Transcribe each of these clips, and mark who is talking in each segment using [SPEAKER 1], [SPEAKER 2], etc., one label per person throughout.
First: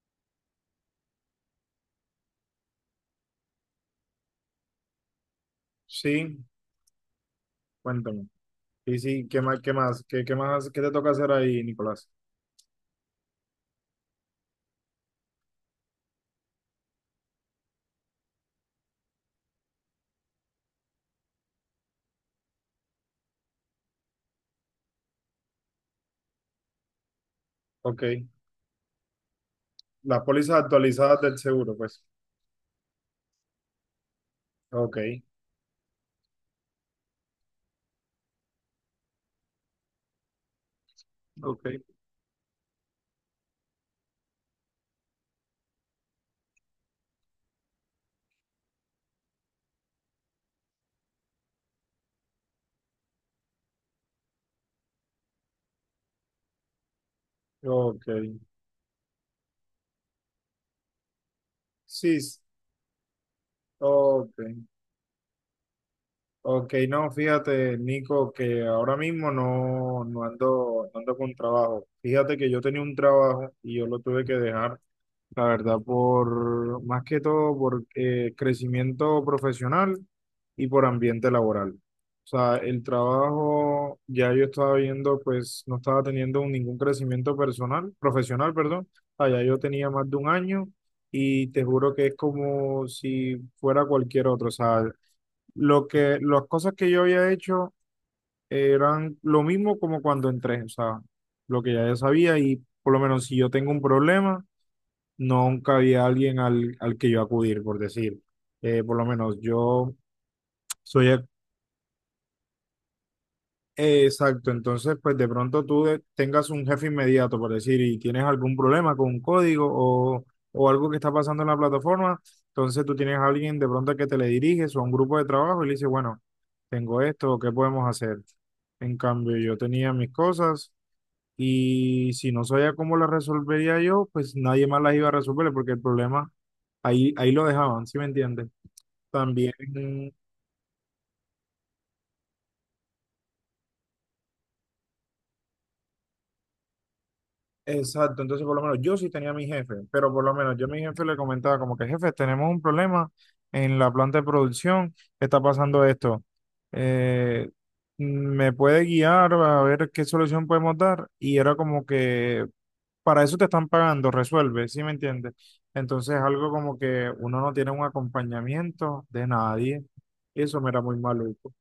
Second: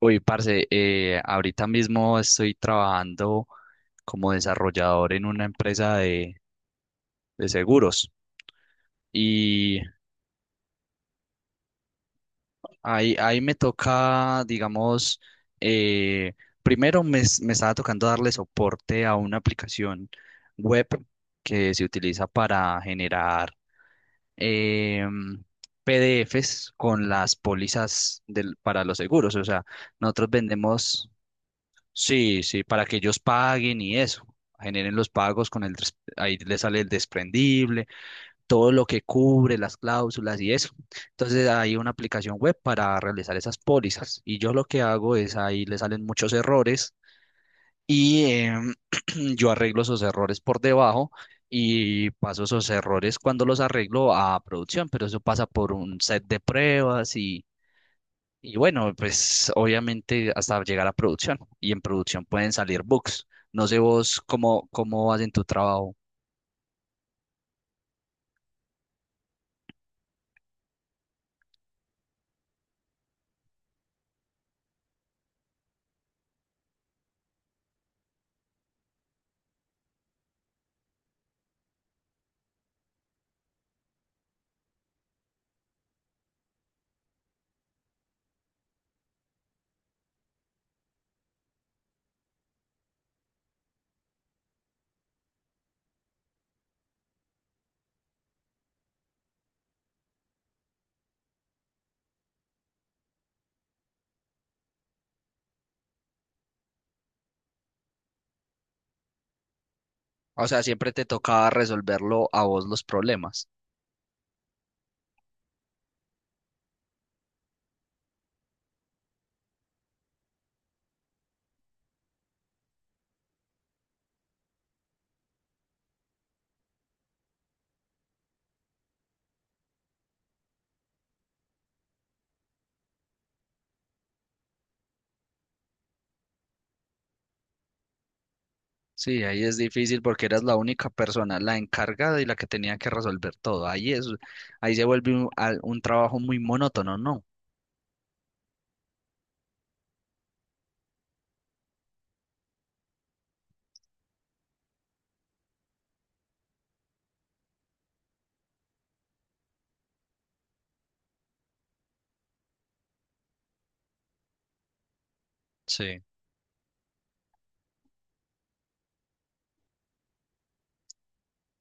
[SPEAKER 1] Ahorita mismo estoy trabajando como desarrollador en una empresa de,
[SPEAKER 2] Sí,
[SPEAKER 1] de seguros
[SPEAKER 2] cuéntame. Sí, sí, ¿qué más,
[SPEAKER 1] y
[SPEAKER 2] qué más, qué te toca hacer ahí, Nicolás?
[SPEAKER 1] ahí me toca, digamos, eh, primero me estaba tocando darle soporte a una aplicación web que se utiliza para generar em, PDFs con las
[SPEAKER 2] Ok.
[SPEAKER 1] pólizas para los seguros. O sea,
[SPEAKER 2] Las
[SPEAKER 1] nosotros
[SPEAKER 2] pólizas
[SPEAKER 1] vendemos.
[SPEAKER 2] actualizadas del seguro, pues.
[SPEAKER 1] Sí, sí, para que ellos paguen y eso, generen
[SPEAKER 2] Ok,
[SPEAKER 1] los pagos con ahí le sale el desprendible, todo lo que cubre, las cláusulas y eso. Entonces
[SPEAKER 2] Ok.
[SPEAKER 1] hay una aplicación web para realizar esas pólizas y yo lo que hago es ahí le salen muchos errores y yo arreglo esos errores por debajo y paso esos errores cuando los arreglo a producción, pero eso pasa por un set de pruebas
[SPEAKER 2] Ok.
[SPEAKER 1] y bueno, pues obviamente hasta llegar a producción. Y en
[SPEAKER 2] Sí,
[SPEAKER 1] producción
[SPEAKER 2] s-
[SPEAKER 1] pueden salir bugs. No sé vos
[SPEAKER 2] ok.
[SPEAKER 1] cómo vas en tu trabajo.
[SPEAKER 2] Ok, no, fíjate, Nico, que ahora mismo no ando, no ando con trabajo. Fíjate que yo tenía un trabajo y yo lo tuve que dejar. La verdad, por más que todo por crecimiento profesional y por ambiente laboral. O sea, el trabajo ya yo estaba viendo, pues no estaba teniendo ningún crecimiento personal, profesional, perdón. Allá yo tenía más de un año y te juro que es como si fuera cualquier otro. O sea, las cosas que yo había hecho eran lo mismo como cuando entré. O sea, lo que ya yo sabía, y por lo menos si yo tengo un problema nunca había alguien al que yo acudir, por decir. Por lo menos yo
[SPEAKER 1] O sea, siempre te
[SPEAKER 2] soy ex-
[SPEAKER 1] tocaba resolverlo a vos los problemas.
[SPEAKER 2] exacto. Entonces pues de pronto tengas un jefe inmediato, por decir, y tienes algún problema con un código, o algo que está pasando en la plataforma, entonces tú tienes a alguien de pronto que te le diriges, o a un grupo de trabajo y le dices, bueno, tengo esto, ¿qué podemos hacer? En cambio, yo tenía mis cosas. Y si no sabía cómo la resolvería yo, pues nadie más las iba a resolver, porque el problema ahí lo dejaban, ¿sí me entiendes?
[SPEAKER 1] Sí, ahí
[SPEAKER 2] También,
[SPEAKER 1] es difícil porque eras la única persona, la encargada y la que tenía que resolver todo. Ahí se vuelve un trabajo muy monótono, ¿no?
[SPEAKER 2] exacto. Entonces por lo menos yo sí tenía a mi jefe, pero por lo menos yo a mi jefe le comentaba como que, jefe, tenemos un problema en la planta de producción, está pasando esto. Eh, ¿Me puede guiar a ver qué solución podemos dar? Y era como que, para eso te están pagando, resuelve, ¿sí me entiendes?
[SPEAKER 1] Sí.
[SPEAKER 2] Entonces, algo como que uno no tiene un acompañamiento de nadie, y eso me era muy maluco.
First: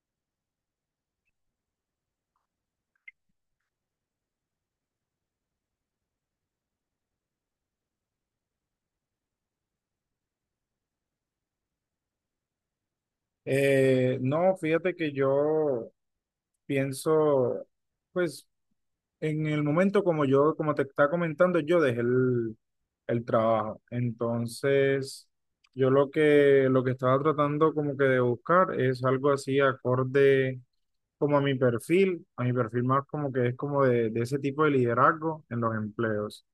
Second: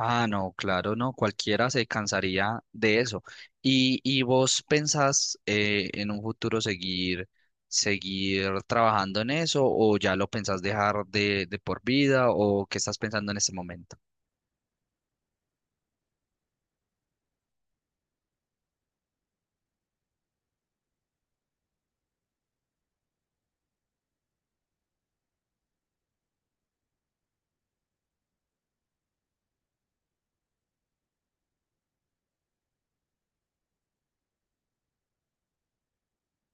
[SPEAKER 1] Ah, no, claro, no, cualquiera se cansaría de eso. ¿Y vos pensás en un futuro seguir trabajando en eso o ya lo pensás dejar de por vida o qué estás pensando en este momento?
[SPEAKER 2] No, fíjate que yo pienso, pues, en el momento, como yo, como te estaba comentando, yo dejé el trabajo. Entonces, lo que estaba tratando como que de buscar es algo así acorde como a mi perfil más como que es como de ese tipo de liderazgo en los empleos.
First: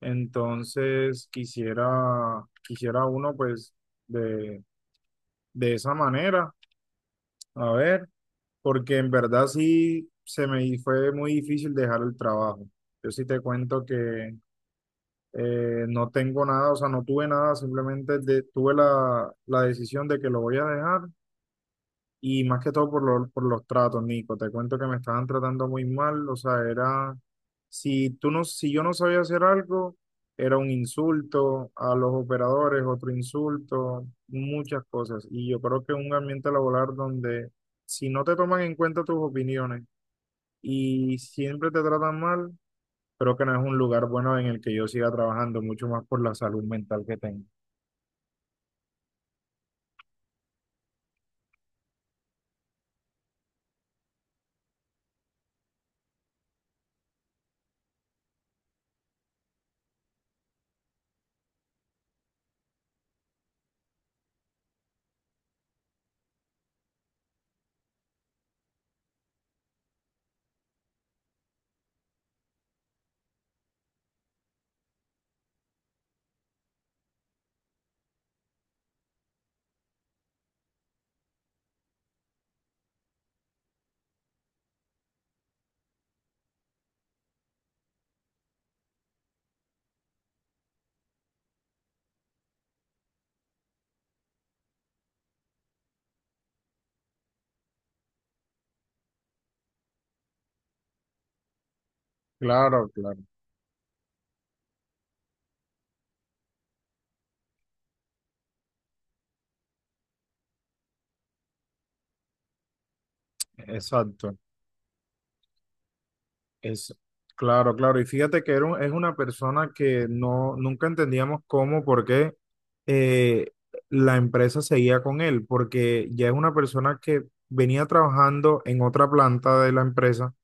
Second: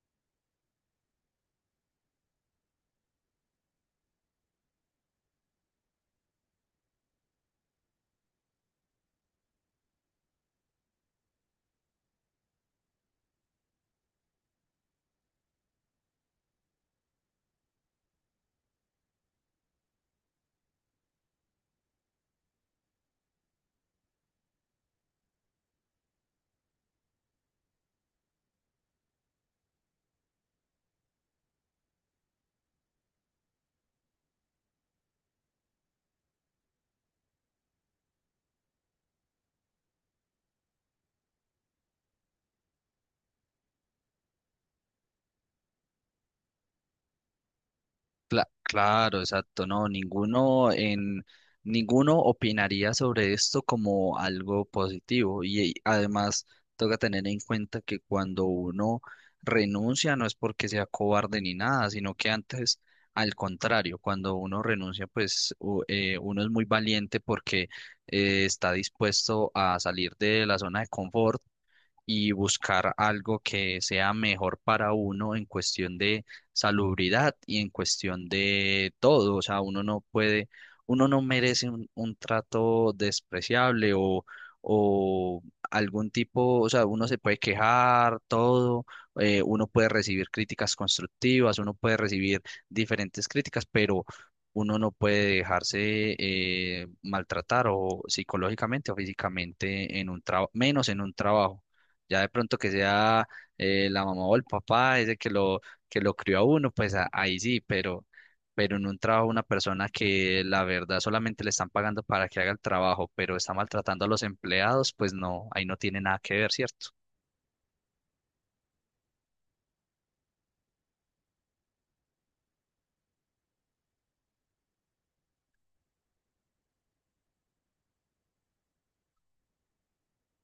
[SPEAKER 2] Entonces quisiera uno pues de, de esa manera, a ver, porque en verdad sí fue muy difícil dejar el trabajo. Yo sí te cuento que no tengo nada, o sea, no tuve nada, simplemente tuve la decisión de que lo voy a dejar. Y más que todo por, por los tratos, Nico. Te cuento que me estaban tratando muy mal. O sea, era, si yo no sabía hacer algo, era un insulto a los operadores, otro insulto, muchas cosas. Y yo creo que un ambiente laboral donde si no te toman en cuenta tus opiniones y siempre te tratan mal, creo que no es un lugar bueno en el que yo siga trabajando, mucho más por la salud mental que tengo.
[SPEAKER 1] Cla- claro, exacto, no, ninguno en ninguno opinaría sobre esto como algo positivo y además toca tener en cuenta que cuando uno renuncia no es porque sea cobarde ni nada, sino que antes al contrario, cuando uno renuncia pues uno es muy valiente porque está dispuesto a salir de la zona de confort y buscar algo que sea mejor para uno en cuestión de salubridad y en cuestión de todo. O sea, uno no puede, uno no merece un trato despreciable o algún tipo. O sea, uno se puede quejar, todo, uno puede recibir críticas constructivas, uno puede recibir diferentes críticas, pero uno no puede dejarse maltratar o psicológicamente o físicamente en un trabajo, menos en un trabajo. Ya de pronto que
[SPEAKER 2] Claro, claro,
[SPEAKER 1] sea la mamá o el papá, ese que lo crió a uno, pues a- ahí sí, pero en un trabajo una persona que la verdad solamente le están pagando para que haga el trabajo, pero está maltratando a los
[SPEAKER 2] exacto.
[SPEAKER 1] empleados, pues no, ahí no tiene nada que ver, ¿cierto?
[SPEAKER 2] Es, claro, claro. Y fíjate que era es una persona que no, nunca entendíamos cómo, por qué eh, la empresa seguía con él, porque ya es una persona que venía trabajando en otra planta de la empresa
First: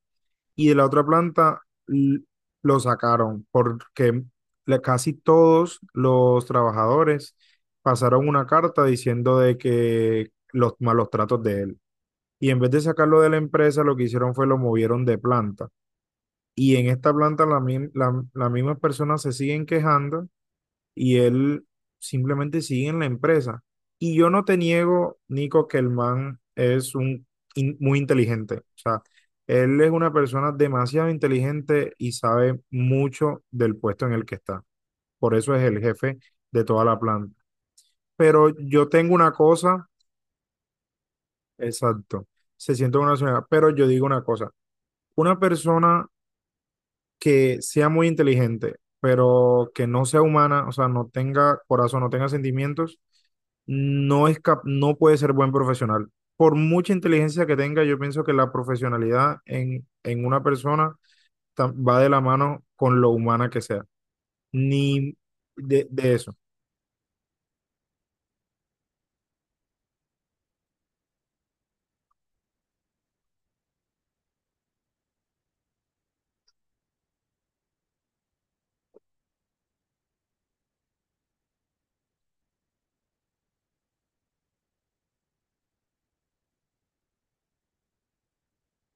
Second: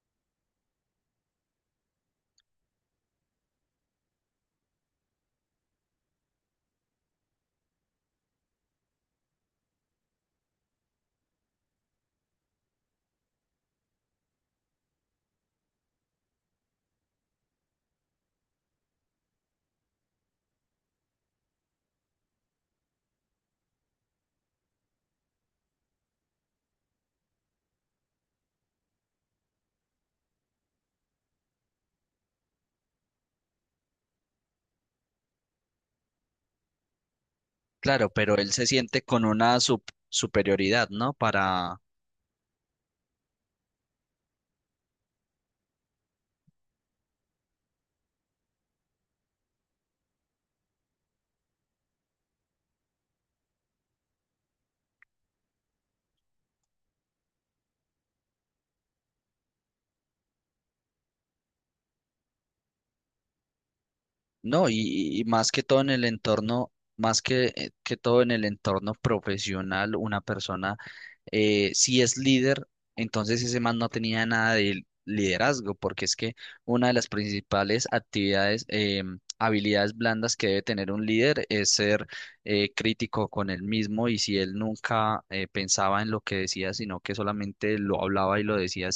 [SPEAKER 2] y de la otra planta l- lo sacaron, porque casi todos los trabajadores pasaron una carta diciendo de que los malos tratos de él. Y en vez de sacarlo de la empresa, lo que hicieron fue lo movieron de planta. Y en esta planta las mismas personas se siguen quejando, y él simplemente sigue en la empresa. Y yo no te niego, Nico, que el man es muy inteligente. O sea, él es una persona demasiado inteligente y sabe mucho del puesto en el que está. Por eso es el jefe de toda la planta.
[SPEAKER 1] Claro, pero
[SPEAKER 2] Pero
[SPEAKER 1] él se
[SPEAKER 2] yo
[SPEAKER 1] siente
[SPEAKER 2] tengo
[SPEAKER 1] con
[SPEAKER 2] una
[SPEAKER 1] una sup-
[SPEAKER 2] cosa,
[SPEAKER 1] superioridad, ¿no? Para,
[SPEAKER 2] exacto, se siente una señora, pero yo digo una cosa, una persona que sea muy inteligente, pero que no sea humana, o sea, no tenga corazón, no tenga sentimientos, no es no puede ser buen profesional. Por mucha inteligencia que tenga, yo pienso que la profesionalidad en una persona va de la mano con lo humana que sea.
[SPEAKER 1] no,
[SPEAKER 2] Ni
[SPEAKER 1] y más que todo
[SPEAKER 2] de,
[SPEAKER 1] en el
[SPEAKER 2] de eso.
[SPEAKER 1] entorno, más que que todo en el entorno profesional, una persona, si es líder, entonces ese man no tenía nada de liderazgo, porque es que una de las principales actividades, habilidades blandas que debe tener un líder es ser crítico con él mismo, y si él nunca pensaba en lo que decía, sino que solamente lo hablaba y lo decía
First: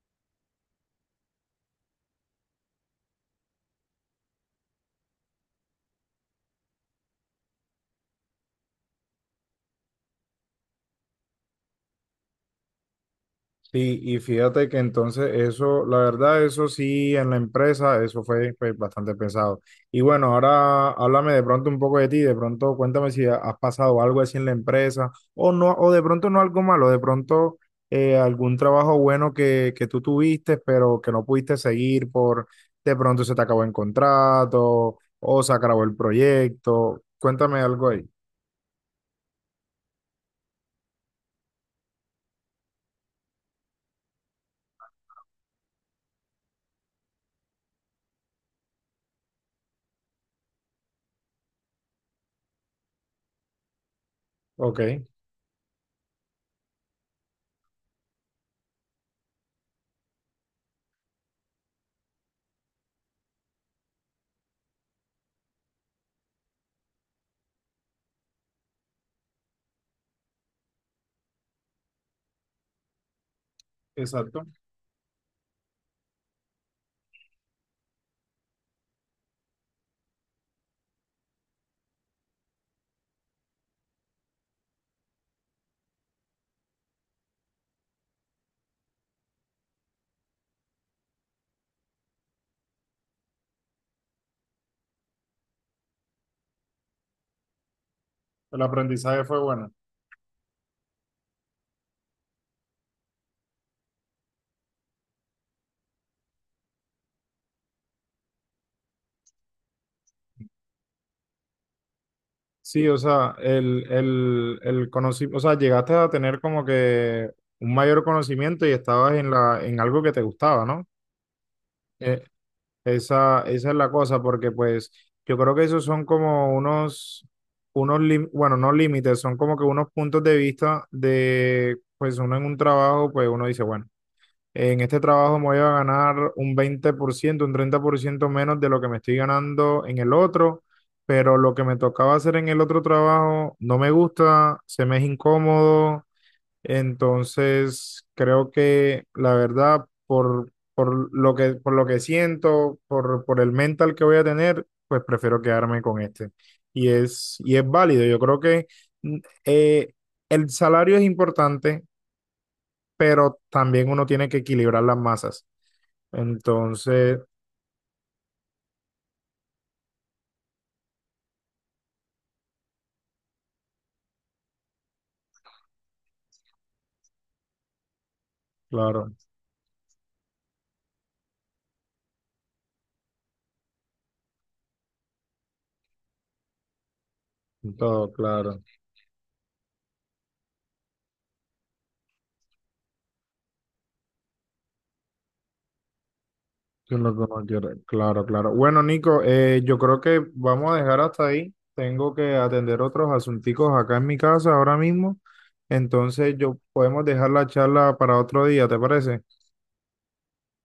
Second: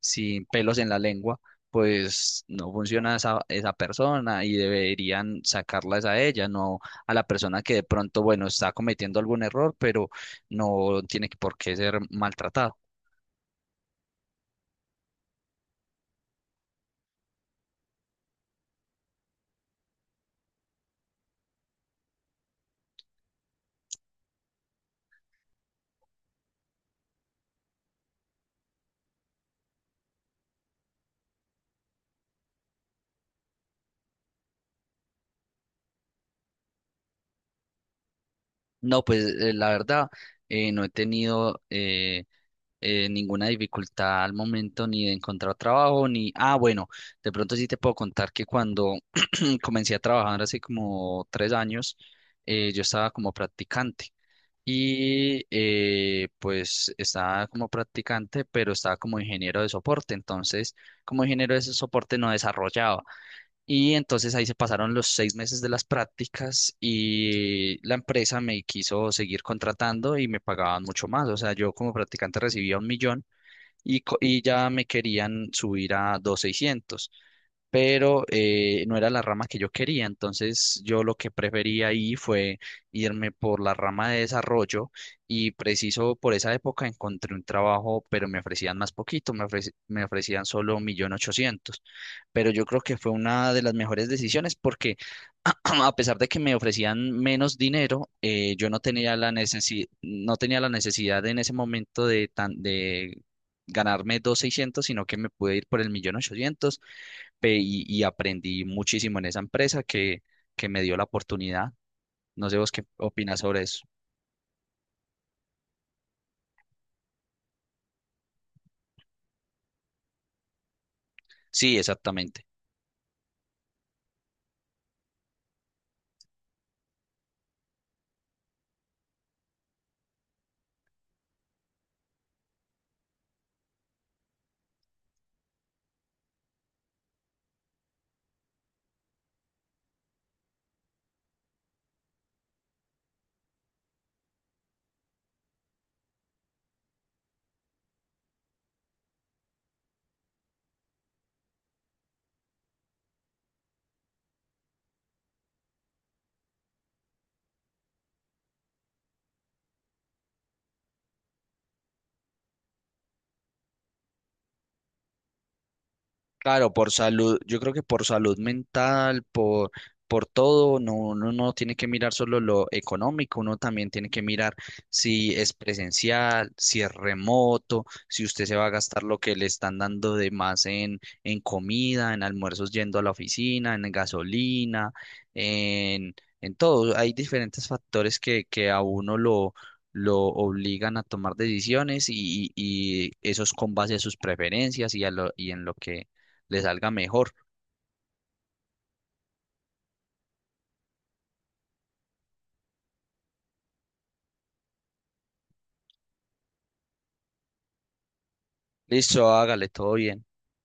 [SPEAKER 1] sin pelos en la lengua, pues no funciona esa persona y deberían sacarlas a ella, no a la persona que de pronto, bueno, está cometiendo algún error, pero no tiene que- por qué ser maltratado.
[SPEAKER 2] Sí, y fíjate que entonces eso, la verdad, eso sí, en la empresa, eso fue pues, bastante pesado. Y bueno, ahora háblame de pronto un poco de ti, de pronto cuéntame si has pasado algo así en la empresa, o no, o de pronto no algo malo, de pronto algún trabajo bueno que tú tuviste, pero que no pudiste seguir por, de pronto se te acabó el contrato, o se acabó el proyecto. Cuéntame algo ahí.
[SPEAKER 1] No, pues la verdad, no he tenido ninguna dificultad al momento ni de encontrar trabajo, ni, ah, bueno, de pronto sí te puedo contar que cuando comencé a trabajar hace como 3 años, yo estaba como practicante.
[SPEAKER 2] Ok,
[SPEAKER 1] Y pues estaba como practicante, pero estaba como ingeniero de soporte. Entonces, como ingeniero de ese soporte no desarrollaba. Y entonces ahí se pasaron los 6 meses de las prácticas y la empresa me quiso seguir contratando y me pagaban mucho más. O sea, yo como practicante recibía 1.000.000 y
[SPEAKER 2] exacto.
[SPEAKER 1] ya me querían subir a dos mil seiscientos, pero no era la rama que yo quería. Entonces yo lo que prefería ahí fue irme por la rama de desarrollo y preciso por esa época encontré un trabajo, pero me ofrecían más poquito, me ofrecían solo 1.800.000, pero yo creo que fue una de las mejores decisiones porque a pesar de que me ofrecían menos dinero,
[SPEAKER 2] El
[SPEAKER 1] yo no tenía
[SPEAKER 2] aprendizaje
[SPEAKER 1] la
[SPEAKER 2] fue bueno.
[SPEAKER 1] no tenía la necesidad en ese momento de tan de ganarme dos mil seiscientos, sino que me pude ir por el 1.800.000. Ve, y aprendí muchísimo en esa empresa que me dio la oportunidad. No sé vos qué
[SPEAKER 2] Sí, o sea,
[SPEAKER 1] opinas sobre eso.
[SPEAKER 2] el conocimiento, o sea, llegaste a tener como que un mayor conocimiento y estabas en en algo que te gustaba, ¿no?
[SPEAKER 1] Sí,
[SPEAKER 2] Eh,
[SPEAKER 1] exactamente.
[SPEAKER 2] esa esa es la cosa, porque pues yo creo que esos son como bueno, no límites, son como que unos puntos de vista de, pues uno en un trabajo, pues uno dice, bueno. En este trabajo me voy a ganar un 20%, un 30% menos de lo que me estoy ganando en el otro, pero lo que me tocaba hacer en el otro trabajo no me gusta, se me es incómodo, entonces creo que la verdad, por, por lo que siento, por el mental que voy a tener, pues prefiero quedarme con este. Y es válido. Yo creo que mm, eh, el salario es importante, pero también uno tiene que equilibrar las masas.
[SPEAKER 1] Claro, por
[SPEAKER 2] Entonces,
[SPEAKER 1] salud, yo creo que por salud mental, por todo, no, uno no tiene que mirar solo lo económico, uno también tiene que mirar si es presencial, si es remoto, si usted se va a gastar
[SPEAKER 2] claro,
[SPEAKER 1] lo que le están dando de más en comida, en almuerzos yendo a la oficina, en gasolina, en, en todo. Hay diferentes
[SPEAKER 2] todo
[SPEAKER 1] factores
[SPEAKER 2] claro.
[SPEAKER 1] que a uno lo obligan a tomar decisiones y eso es con base a sus preferencias y en lo que le salga
[SPEAKER 2] Yo no- yo
[SPEAKER 1] mejor.
[SPEAKER 2] no quiero- Claro, claro. Bueno, Nico, yo creo que vamos a dejar hasta ahí. Tengo que atender otros asunticos acá en mi casa ahora mismo. Entonces, yo podemos dejar la charla para otro día, ¿te parece?
[SPEAKER 1] Listo, hágale todo bien.